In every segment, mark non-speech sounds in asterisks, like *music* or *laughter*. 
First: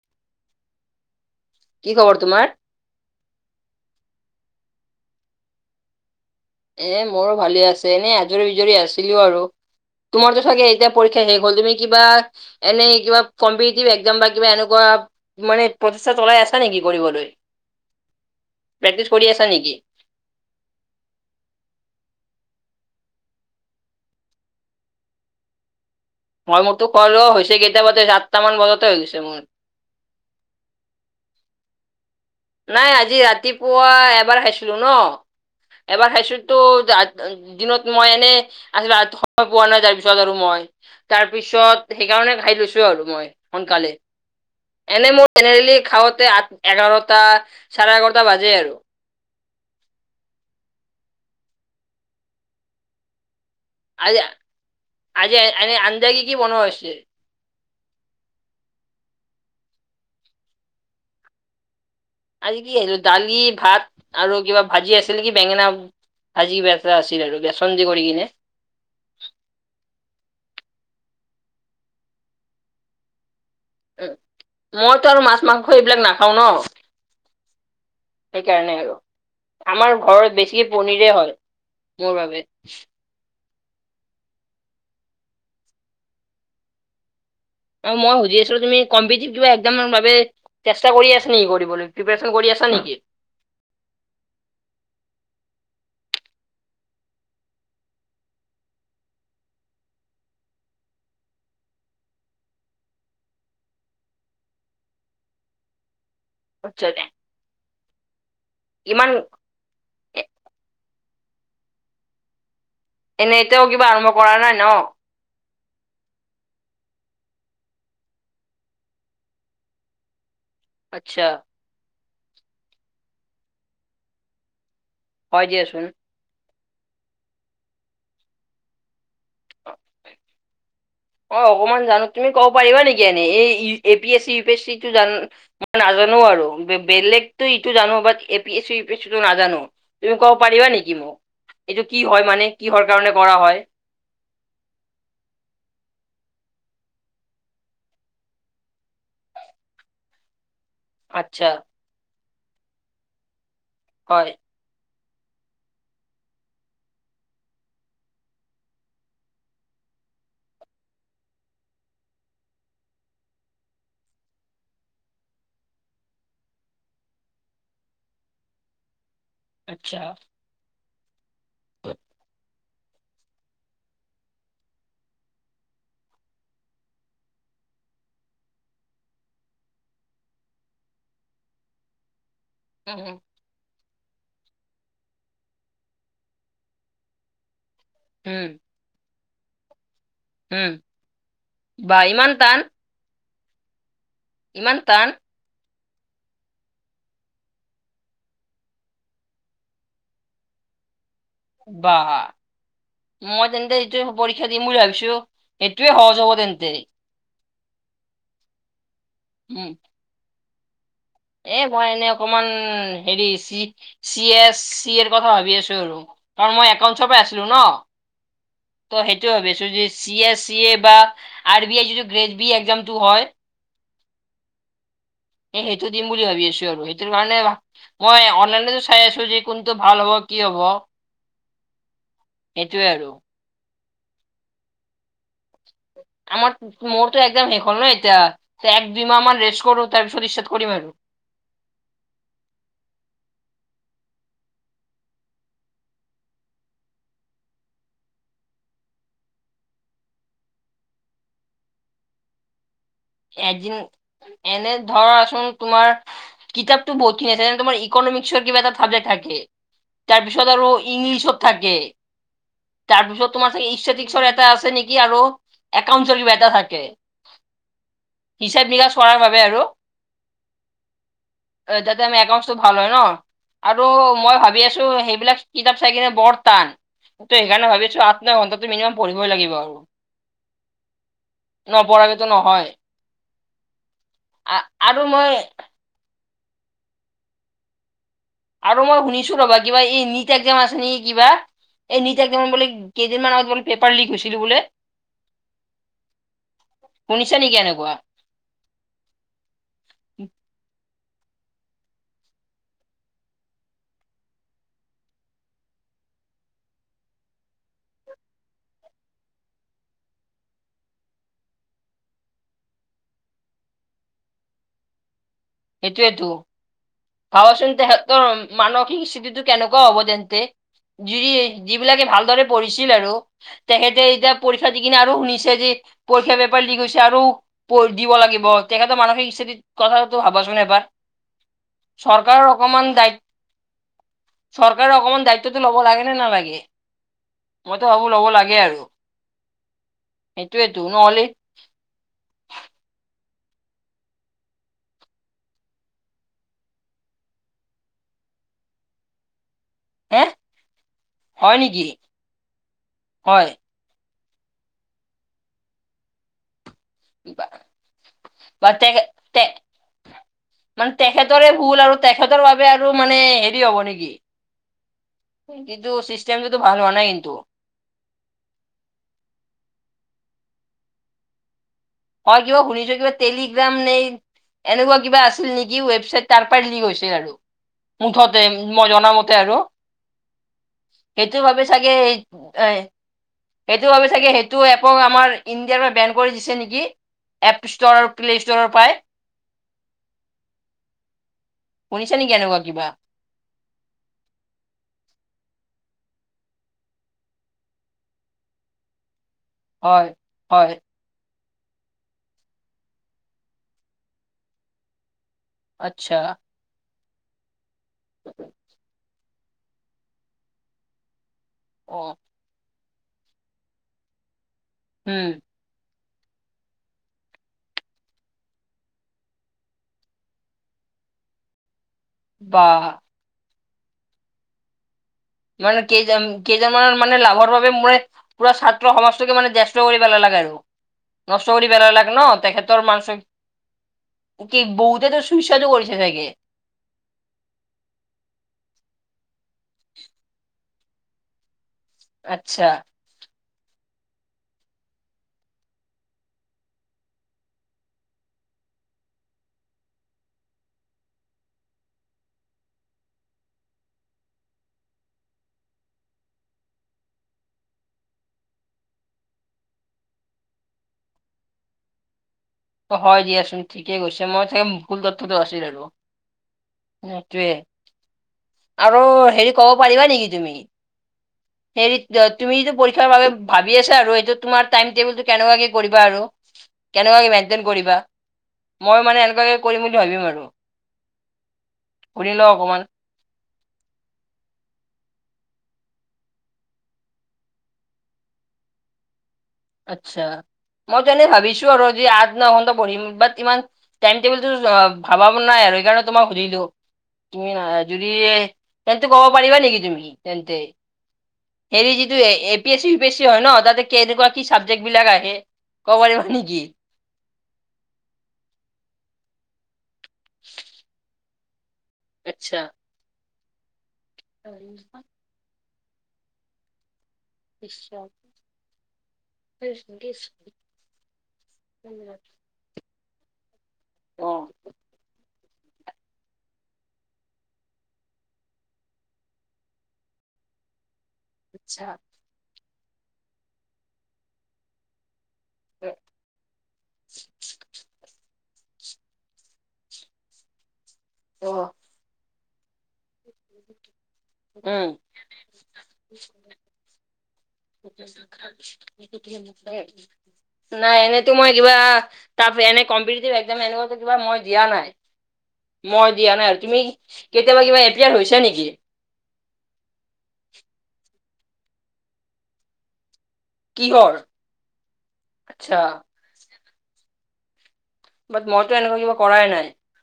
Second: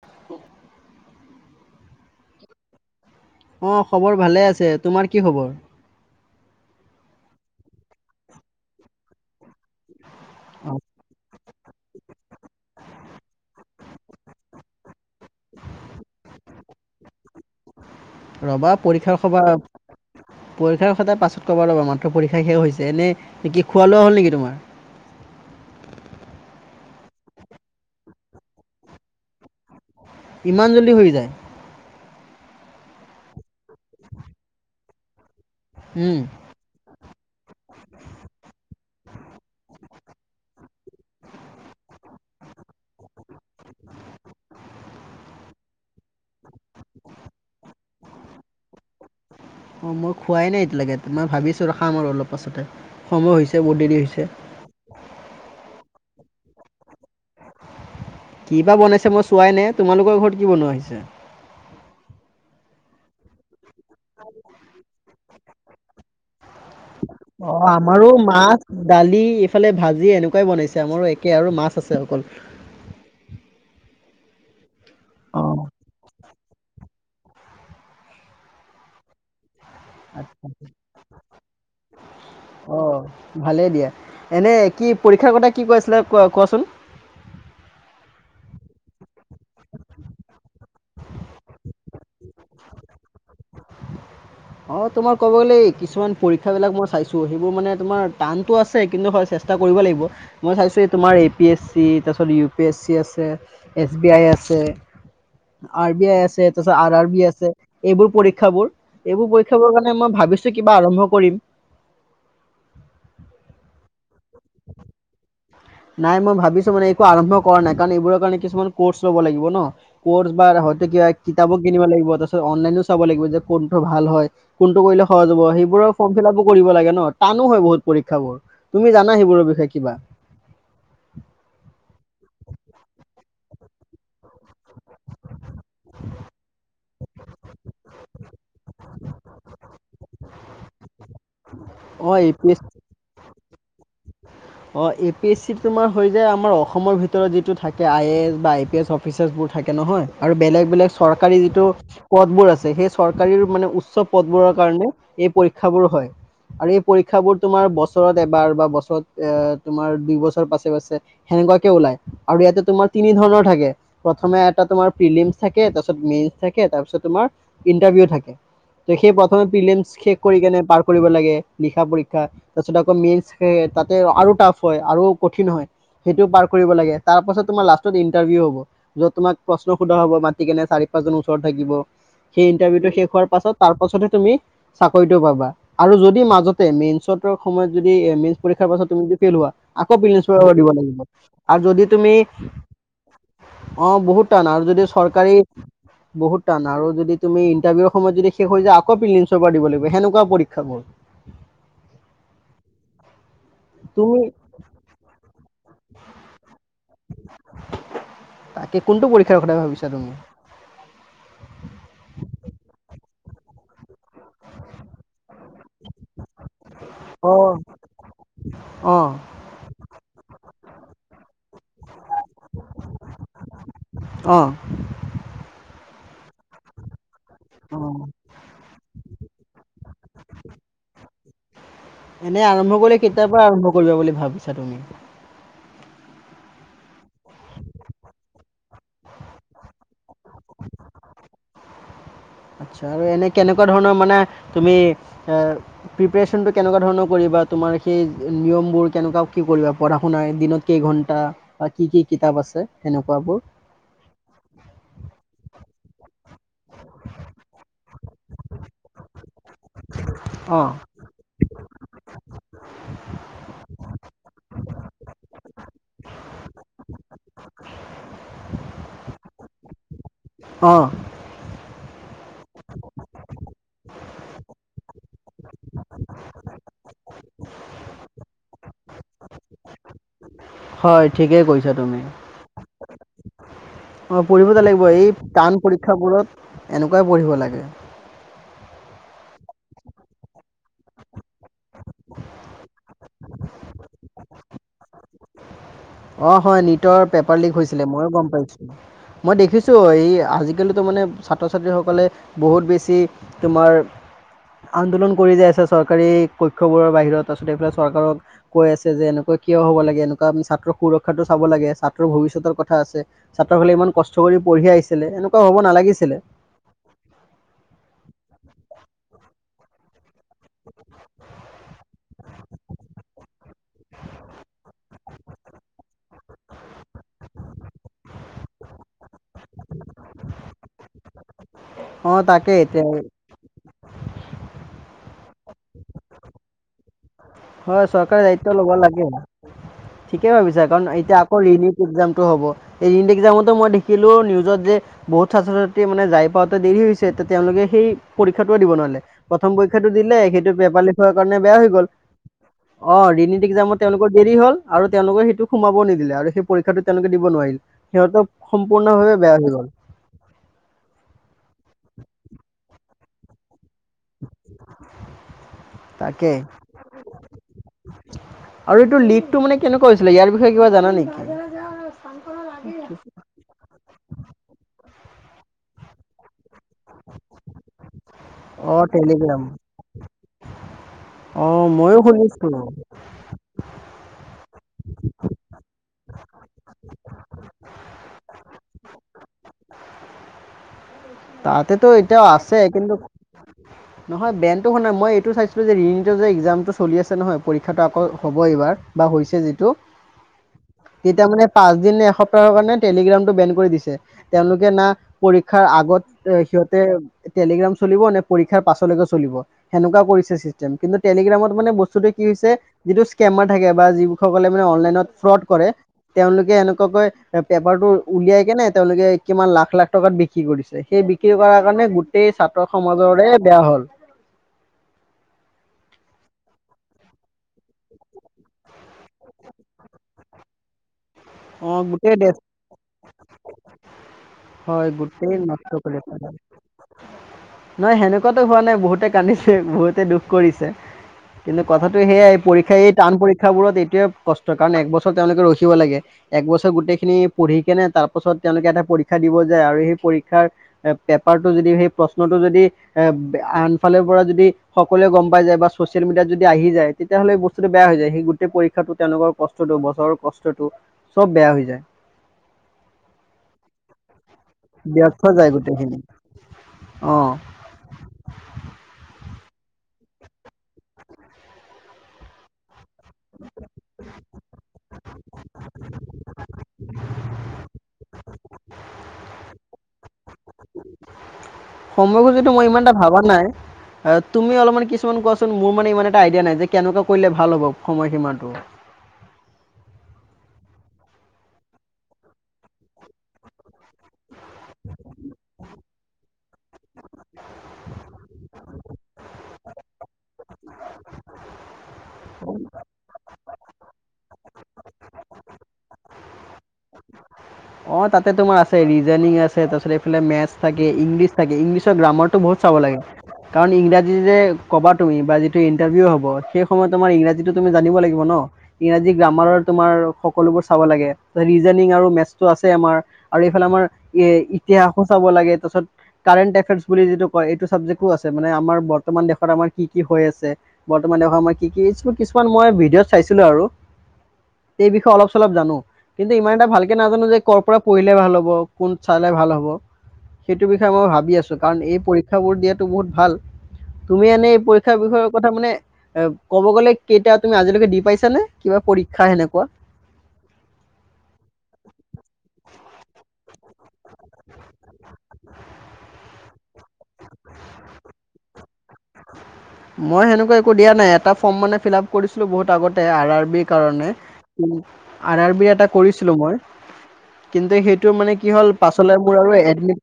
*unintelligible* কি খবৰ তোমাৰ। অ খবৰ ভালে আছে তোমাৰ কি খবৰ। এ মোৰো ভালে আছে এনে আজৰি বিজৰি আছিলো আৰু তোমাৰতো চাগে অ এতিয়া পৰীক্ষা শেষ, তুমি কিবা এনে কিবা কমপিতিফ একজাম বা কিবা এনেকুৱা মানে প্ৰচেষ্টা চলায়, আছা নেকি কৰিবলৈ। ৰবা প্ৰেক্টিচ পৰীক্ষাৰ কৰি সভা আছা নেকি? পৰীক্ষাৰ সদাৰ পাছত, কব ল'বা মাত্ৰ পৰীক্ষা শেষ হৈছে এনে নেকি খোৱা লোৱা হ'ল নেকি তোমাৰ। মই মটো কলো হৈছে কেইটা বজাত চাতটা মান বজাতে হৈ গৈছে মোৰ। ইমান জলি হৈ যায়। নাই আজি ৰাতিপুৱা এবাৰ খাইছিলো ন এবাৰ উম খাইছিলো তো দিনত মই এনেই আছিল সময় পোৱা নাই তাৰপিছত আৰু মই, তাৰপিছত সেইকাৰণে গাড়ী লৈছো আৰু মই সোনকালে। এনে মই জেনেৰেলি খাওঁতে আঠ এঘাৰটা চাৰে এঘাৰটা বাজে আৰু অ মই খোৱাই নাই এতিয়ালৈকে মই ভাবিছো ৰখাম আৰু অলপ পাছতে সময় হৈছে। ব দেৰি আজি হৈছে। আজি এনে আঞ্জা এনে কি কি বনোৱা হৈছে। কি বা বনাইছে মই চোৱাই নাই তোমালোকৰ ঘৰত কি বনোৱা হৈছে। আজি কি দালি ভাত আৰু কিবা ভাজি আছিল নেকি বেঙেনা ভাজি কিবা এটা আছিল। আৰু অ বেচন দি কৰি আমাৰো কিনে মাছ দালি এইফালে ভাজি এনেকুৱাই বনাইছে। আমাৰো একে আৰু মাছ আছে অকল উ মইতো আৰু মাছ অ মাংস এইবিলাক নাখাওঁ ন সেইকাৰণেই আৰু আমাৰ ঘৰত বেছিকে পনীৰে হয় মোৰ বাবে অ ভালেই দিয়া এনে কি পৰীক্ষাৰ কথা কি কৈ আছিলে ক কোৱাচোন আৰু মই সুজি আছিলো তুমি কম্পিতেভ ক এক্সামৰ বাবে চেষ্টা কৰি আছ নি দিবলে প্ৰিপাৰসন কৰি আছা নেকি অ তোমাৰ ক'ব গ'লে কিছুমান পৰীক্ষা বিলাক মই চাইছো সেইবোৰ মানে তোমাৰ টানতো আছে কিন্তু হয় চ চেষ্টা কৰিব লাগিব মই চাইছোঁ এই তোমাৰ এ পি এছ চি তাৰপিছত ইউ পি এছ চি আছে এছ বি আই আছে আছে আৰ বি আই এছ আছে তাৰ পিছত আচ্ছা আৰ আৰ বি আছে এইবোৰ পৰীক্ষা বোৰ ইমান এইবোৰ পৰীক্ষা বোৰৰ কাৰণে মই ভাবিছো কিবা আৰম্ভ কৰিম এনেই এতিয়াও কিবা আৰম্ভ কৰা নাই ন নাই মই ভাবিছো মানে একো আৰম্ভ কৰা নাই কাৰন এইবোৰৰ কাৰণে কিছুমান কোৰ্চ লব লাগিব ন বা হয়তো কিবা আচ্ছা কিতাপো কিনিব লাগিব তাৰপিছত অনলাইনও চাব লাগিব যে কোনটো ভাল হয় কোনটো কৰিলে সহজ হব হয় দিয়াচোন সেইবোৰৰ ফৰ্ম ফিলাপো কৰিব লাগে ন তানো হয় বহুত পৰীক্ষা বোৰ তুমি নাই সিবোৰৰ বিষয়ে কিবা। অ অকমান জানো তুমি ক'ব পাৰিবা নেকি এনেই A P S C E P S চিটো মই জান নাজানো জানো আৰু বেলেগতো ইটো জানো বাত A P AC C U P S C টো নাজানো তুমি ক'ব পাৰিবা নেকি মোক এইটো কি অ হয় এ পি মানে কিহৰ কাৰণে কৰা হয় অ এ পি এছ চি তোমাৰ হৈ যায় আমাৰ অসমৰ ভিতৰত যিটো থাকে আই এ এছ বা আই পি এছ অফিচাৰ বোৰ থাকে নহয় আৰু বেলেগ বিলাক চৰকাৰী আচ্ছা যিটো পদবোৰ আছে সেই চৰকাৰীৰ মানে উচ্চ হয় পদবোৰৰ কাৰণে এই পৰীক্ষাবোৰ হয় আৰু এই পৰীক্ষাবোৰ তোমাৰ বছৰত এবাৰ বা বছৰত এ তোমাৰ দুই বছৰ পাছে পাছে সেনেকুৱাকে ওলাই আৰু ইয়াতে তোমাৰ তিনি ধৰণৰ থাকে। সময় এটা তোমাৰ পিলিম থাকে, তাৰপিছত মেনচ থাকে, তাৰপিছত তোমাৰ ইাণ্টৰভিউ থাকে। *unintelligible* প্ৰথমে পিলিয়েম আচ্ছা শেষ কৰি কেনে পাৰ কৰিব লাগে লিখা পৰীক্ষা তাৰপিছত আকৌ মেইন তাত আৰু টাফ হয় আৰু কঠিন হয়। সেইটো পাৰ কৰিব লাগে, তাৰপাছত তোমাৰ লাষ্টত ইন্টাৰভিউ হব যত তুমাক প্ৰশ্ন সোধা হ'ব মাতি কেনে চাৰি পাঁচজন ওচৰত থাকিব সেই ইন্টাৰভিউটো শেষ উম হোৱাৰ পাছত তাৰপাছত ছতহে তুমি চাকৰিটো পাবা, আৰু যদি মাজতে মেইচ তৰ সময়ত যদি উম আক তুমি যদি ফেইল হোৱা আকৌ প্ৰিলিমছ বাবে দিব উম লাগিব আৰু যদি বা তুমি ইমান টান অ বহুত টান আৰু ইমান যদি টান চৰকাৰী বহুত টান আৰু যদি তুমি ইণ্টাৰভিউৰ সমত যদি শেষ হৈ যায় আকৌ প্ৰিলিমচৰ পৰা দিব লাগিব সেনেকুৱা পৰীক্ষাবোৰ। *inaudible* বাহ মই তেন্তে এইটোৱে তুমি পৰীক্ষা দিম বুলি ভাবিছো। সেইটোৱে সহজ হব তেন্ত তাকে কোনটো পৰীক্ষাৰ কথা উম ভাবিছা তুমি? এ মই এনে অকমান হেৰি C C S, C R কথা ভাবি আছো আৰু কাৰণ মই একাউন্টছৰ পৰা আছিলো অ ন। ত অঁ সেইটো যদি চি এছ ই এ বা, আৰ বি আই যিটো গ্ৰেজ একজামটো হয়। অঁ। এ সেইটো দিম বুলি ভাবি আছো আৰু, সেইটো কাৰণে অঁ মই অনলাইনতো চাই আছো যে, কোনটো ভাল হব কি হব এনেই আৰম্ভ সেইটোৱে কৰিলে আৰু, কেতিয়াৰ পৰা আৰম্ভ কৰিবা বুলি ভাবিছা তুমি, আমাৰ, মোৰটো একদম সেইখন এ এতিয়া। এক দুই মাহ মান ৰেষ্ট কৰো তাৰপিছত ইষ্টাৰত কৰিম আৰু। আৰ্টছা আৰু এনেই কেনেকুৱা ধৰণৰ মানে তুমি প্ৰিপাৰেচন কেনেকুৱা ধৰণৰ কৰিম, বা তোমাৰ সেই নিয়ম বোৰ কেনেকুৱাও কি কৰিবা পঢ়া শুনাই দিনত কেই ঘন্টা বা কি কি কিতাপ আছে। সেনেকুৱাবোৰ এদিন এনে ধৰা চোন তোমাৰ কিতাপতো বহুতখিনি আছে যে তোমাৰ, ইকনমিক্সৰ কিবা এটাাবজেক্ট থাকে তাৰ পিছত অঁ আৰু ইংলিছত থাকে, *inaudible* তাৰ পিছত তোমাৰ ই স্তেটিক্ত এটা আছে নেকি আৰু একাউৰ কিবা এটা থাকে। *inaudible* হিচাপ নিকাচ কৰাৰ বাবে আৰু, অঁ। যাতে আমাৰ একাউন্টছটো ভালো হয় ন। আৰু মই ভাবি আছো সেইবিলাক কিতাপ চাই কিনে বৰ টান। তই সেইকাৰে ভাবিছো, আঠ ন ঘণ্টাাতটো মিনিমাম পঢ়িবই লাগিব আৰু হয় ঠিকেই কৈছা তুমি নপঢ়ৰাকেতো নহয়, অ পঢ়িবতে লাগিব আৰু এই মই টান পৰীক্ষাবোৰত এনেকুৱাই পঢ়িব লাগে। আৰু মই শুনিছো ৰ'বা, কিবা এই নীত এক্জাম আছে নেকি কিবা। এই নিজেদম বোলে কেইদিনমান আগত বোলে পেপাৰ লিক হৈছিলো বোলে অ হয় নটৰ শুনিছা পেপাৰ লিক নেকি হৈছিলে এনেকুৱা মইও গম পাইছোঁ। মই দেখিছো এই আজিকালিও মানে ছাত্ৰ ছাত্ৰীসকলে বহুত বেছি তোমাৰ আন্দোলন কৰি যাই আছে চৰকাৰী পক্ষবোৰৰ বাহিৰত তাৰিছতে এইফালে চৰকাৰক কৈ আছে যে এনেকুৱা - - কিয় হ'ব লাগে এনেকুৱা আমি ছাত্ৰ সুৰক্ষাতটো চাব লাগে ছাত্ৰৰ ভৱিষ্যতৰ কথা আছে ছাত্ৰৰ ফালে ইমান কষ্ট কৰি পঢ়ি আহছিলে এনেকুৱা হ'ব নালাগিছিলে সেইটোৱেতো চাবাচোন তে মানসিক স্থিতিটো কেনেকুৱা হ'ব তেন্তে, যি যিবিলাকে ভালদৰে পঢ়িছিল আৰু তেখেতে এতিয়া পৰীক্ষা দি কিনে আৰু শুনিছে যে। পৰীক্ষাৰ পেপাৰ লিক হৈছে আৰু দিব লাগিব তেখেতৰ মানসিক স্থিতিত কথা, ভাবাচোন এবাৰ অঁ চৰকাৰৰ তাকে এতিয়া অকমান দায়িত্ব - চৰকাৰে অকমান দায়িত্বটো ল'ব লাগে নে নালাগে? হয় মইতো ভাবো চৰকাৰী দায়িত্ব ল'ব আৰু লাগে। ঠিকেই ভাবিছা সেইটোয়েতো কাৰণ এতিয়া নহ'লে কাৰণ ৰিনিক হ'ব এইত মই দেখিলো নিউজত যে বহুত ছাত্ৰ ছাত্ৰী মানে যাই পাওঁতে দেৰি হৈছে এতিয়া তেওঁলোকে সেই পৰীক্ষাত দিব নোৱাৰে, প্ৰ পৰক্ষটো দিলে হে সেইটো পেপাৰ লি কাৰণ বেয়া হয় হৈ নেকি? গল অ,, হয় দেৰি হল আৰু তেওঁলোকে সেইটো সোমাব নিদিলে আৰু সেই পৰীক্ষাটো তেওঁলোকে দিব বা নোৱাৰিল সিহঁতৰ বা তে সম্পূৰ্ণভাৱে বেয়া তে হৈ গ'ল মানে তেখেতৰে ভুল আৰু তেখেতৰ বাবে আৰু মানে, নেকি কিন্তু তাকে চিছটোতো ভাল হোৱা নাই কিন্তু, আৰু এইটো লীডটো মানে কেনেকুৱা হৈছিলে ইয়াৰ বিষয়ে কিবা জানা নেকি? হয় কিবা শুনিছো কিবা টেলিগ্ৰাম নেই এনেকুৱা কিবা আছিল নেকি ৱেবছাইত তাৰ পৰাই লীক হৈছে আৰু। মুঠতে অঁ মই জনা মতে টেলিগ্ৰাম আৰু। সেইটো অঁ বাবে চাগে ময়ো শুনিছোঁ এ, সেইটো বাবে চাগে সেইটো এইটো এপক আমাৰ ইণ্ডিয়াৰ পৰা বেন কৰি দিছে নেকি। এপ ষ্টৰ, প্লে ষ্টৰৰ পৰাই। তাতেতো শুনিছে এতিয়াও নেকি আছে এনেকুৱা কিবা কিন্তু নহয় বেনটো মানে মই এইটো চাইছো এইটো যে *unintelligible* এক্সাম টো চলি আছে নহয় পৰীক্ষাটো আকৈ এবাৰ হব এইবাৰ, *unintelligible* *unintelligible* যিটো, হয় হয় তেতিয়া মানে পাঁচ দিন নে এসপ্তাহৰ কাৰণে টেলিগ্ৰামটো বেন কৰি দিছে, তেওঁলোকে না পৰীক্ষাৰ আগত আচ্ছা *unintelligible* সিহঁতে টেলিগ্ৰাম চলিব নে পৰীক্ষাৰ পাছলৈকে চলিব, সেনেকুৱা কৰিছে চিষ্টেম কিন্তু টেলিগ্ৰামত মানে বস্তু অ কি হৈছে যিটো স্কেমাৰ থাকে বা যিসকলে মানে অনলাইনত উম ফ্ৰড কৰে তেওঁলোকে এনেকুৱাকৈ পেপাৰটো উলিয়াই কেনে তেওঁলোকে কিমান লাখ লাখ টকাত বিক্ৰী কৰিছে। সেই বিক্ৰী কৰাৰ কাৰণে গোটেই বা ছাত্ৰ সমাজৰে বেয়া হ'ল। মানে কেইজন-কেইজনমানৰ মানে লাভৰ বাবে মানে পুৰা ছাত্ৰ সমাজকে মানে *unintelligible* কৰি পেলালে। *unintelligible* নষ্ট কৰি অ পেলালে ক গোটেই ন, দেশ তেখেতৰ মান কি হয় বহুতেতো গোটেই নষ্ট সুস্বাদু কৰি কৰিছে চাগে। পেলালে। নহয় সেনেকোৱাটো হোৱা নাই বহুতে কান্দিছে বহুতে দুখ কৰিছে কিন্তু কথাটো সেয়াই আচ্ছা পৰীক্ষাই এই টান পৰী শিক্ষাবোৰত এইটোৱে কষ্ট কাৰণ একবছৰ তেওঁলোকে ৰখিব লাগে। এক বছৰ গোটেইখিনি পঢ়ি কেনে তাৰ পাছত তেওঁলোকে এটা পৰীক্ষা দিব যায় আৰু সেই পৰীক্ষাৰ *unintelligible* *unintelligible* যদি সেই প্ৰশ্নটো যদি এ আনফালৰ পৰা যদি সকলোৱে গম পাই যায় বা ছচিয়েল মিডিয়াত যদি আহি যায় তেতিয়াহ'লে এই বস্তুটো বেয়া হৈ যায় সেই গোটেই পৰীক্ষাটো তেওঁলোকৰ কষ্টটো বছৰৰ কষ্টটো চব বেয়া হৈ যায় অ হয় দিয়াচোন ঠিকেই কৈছে মই তাকে ভুল ব্যৰ্থ তথ্যটো যায় আছিল আৰু গোটেইখিনি অ'। সেইটোৱে আৰু হেৰি কব পাৰিবা নেকি তুমি হেৰি তুমি যিটো পৰীক্ষাৰ বাবে ভাবি আছা আৰু এইটো তোমাৰ টাইম টেবুলটো কেনেকুৱাকে কৰিবা আৰু কেনেকুৱা কে মেইন্টেইন কৰিবা মই মানে এনেকুৱাকে কৰিম বুলি ভাবিম আৰু সময় সুধি লওঁ সুজটো মই অকমান ইমান এটা ভাবা নাই আহ তুমি অলপমান কিছুমান কোৱা চোন মোৰ মানে ইমান এটা আইডিয়া নাই যে কেনেকুৱা কৰিলে ভাল হ'ব সময় সীমাটো আচ্ছা মই টো এনেই ভাবিছো আৰু যি আঠ ন ঘন্টা পঢ়িম বাট ইমান টাইম টেবুলটো অ ভাবা নাই আৰু সেইকাৰণে তোমাক সুধিলো তুমি যদি তেন্তে কব পাৰিবা নেকি তুমি তেন্তে হেৰি যিটো A P S C, U P S C হয় ন তাতে কে কেনেকুৱা কি চাবজেক্ট বিলাক আহে ক'ব পাৰিব নেকি? অ তাতে তোমাৰ আছে ৰিজনিং আছে তাৰপিছত এইফালে মেথছ থাকে ইংলিছ থাকে ইংলিছ চত গ্ৰামাৰ টো বহুত আচ্ছা। চাব লাগে কাৰণ ইংৰাজী যে অ', কবা তুমি বা ইন্টাৰভিউ হ'ব সেই সময়ত তোমাৰ ইংৰাজীতো তুমি জানিব লাগিব ন ইংৰাজী গ্ৰামাৰৰ তোমাৰ সকলোবোৰ চাব লাগে ৰিজনিং আৰু মেছ আমাৰ আৰু এইফালে আমাৰ এ ইতিহাসো চাব লাগে তাৰপিছত কাৰেণ্ট এফয়াৰ্চ বুলি যিটো কয় এইটো চাবজেক্টকো আছে মানে আমাৰ বৰ্তমান দেশত আমাৰ কি কি হৈ আছে বৰ্তমান দেশৰ সময়ত কি কি আচ্ছা কিছুমান মই ভিডিঅ'ত চাইছিলো আৰু সেই বিষয়ে অলপ চলপ জানো কিন্তু ইমান এটা ভালকে নাজানো যে কৰ' পৰা পঢ়িলে ভাল হ'ব কোন চালে ভাল হ'ব সেইটো বিষয়ে মই ভাবি আছো অ', কাৰণ এই পৰীক্ষাবোৰ দিয়াত ভ তুমি এনে পৰক্ষ উম। বিষয় কথা মানে ক'ব গলে কেই সেনেকুৱা নাই এনেই তোমই কিবা তাৰ এনে কম্পিটিভ এক্সাম এনেকুৱা কিবা মই দিয়া নাই। মই দিয়া নাই তুমি কেতিয়াবা কিবা এপ্লাই হৈছে নেকি। মই সেনেকুৱা একো দিয়া নাই। এটা ফৰ্ম মানে ফিল আপ কৰিছিলোঁ বহুত আগতে কিহৰ? আৰ আৰ বি আচ্ছা এটা কৰিছিলো মই কিন্তু সেই সটো মানে বাট কি হ'ল মইতো পাছ এনেকুৱা কিবা মোৰ কৰাই আৰু নাই এডমিট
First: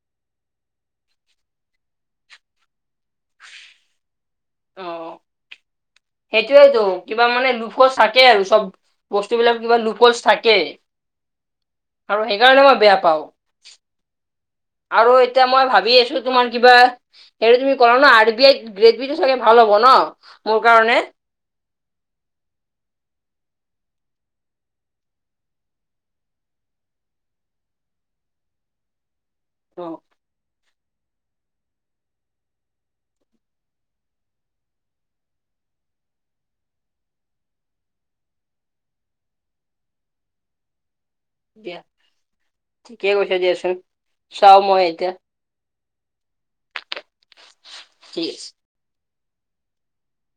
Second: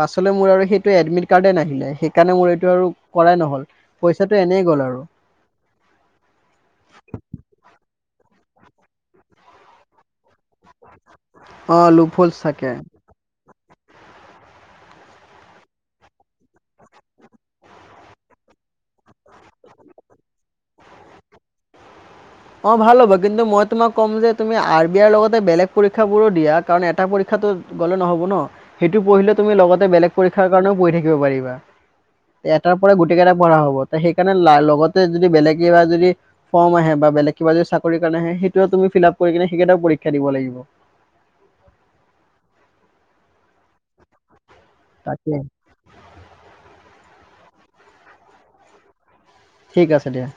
পাছ মোৰ আৰু সেইটো এডমিট কাৰ্ডে নাহিলে সেইকাৰে মোৰটো কৰাই নহল এনেই গ'ল অ', আৰু সেইটোৱেইতো কিবা মানে লোফো চাকে আৰু। চব বস্তুবিলাক কিবা নোপলচ থাকে অ আৰু লোফলচ সেইকাৰণে থাকে মই বেয়া পাওঁ। *unintelligible* আৰু এতিয়া মই ভাবি আছো তোমাৰ কিবা সে তুমি ক ন আৰ বি আই গ্ৰেড বিটো চাগে ভাল হব ন মোৰ কাৰণে *unintelligible* অ', ভাল হ'ব কিন্তু মই তোমাক কম যে তুমি আৰ বি আৰৰ লগতে বেলেগ পৰীক্ষা বোৰো দিয়া কাৰণ এটা পৰীক্ষা গলে নহ'ব ন সেইটো পঢ়িলে তুমি অ লগতে বেলেগ পৰীক্ষাৰ কাৰণেও পঢ়ি থাকিব পাৰিবা। এটাৰ পৰা গোটেই কেইটা পঢ়া হ'ব সেইকাৰণে লগতে যদি বেলেগ কিবা যদি ফৰ্ম আহে বা বেলেগ কিবা যদি চাকৰিৰ কাৰণে আহে সেইটো তুমি ফিল আপ কৰি কিনে সেইকেইটাও পৰীক্ষা দিব লাগিব। দিয়া ঠিকেই কৈছা দিয়াচোন চাও মই এতিয়া তাকে থিক আছে। ঠিক, আছে দিয়া।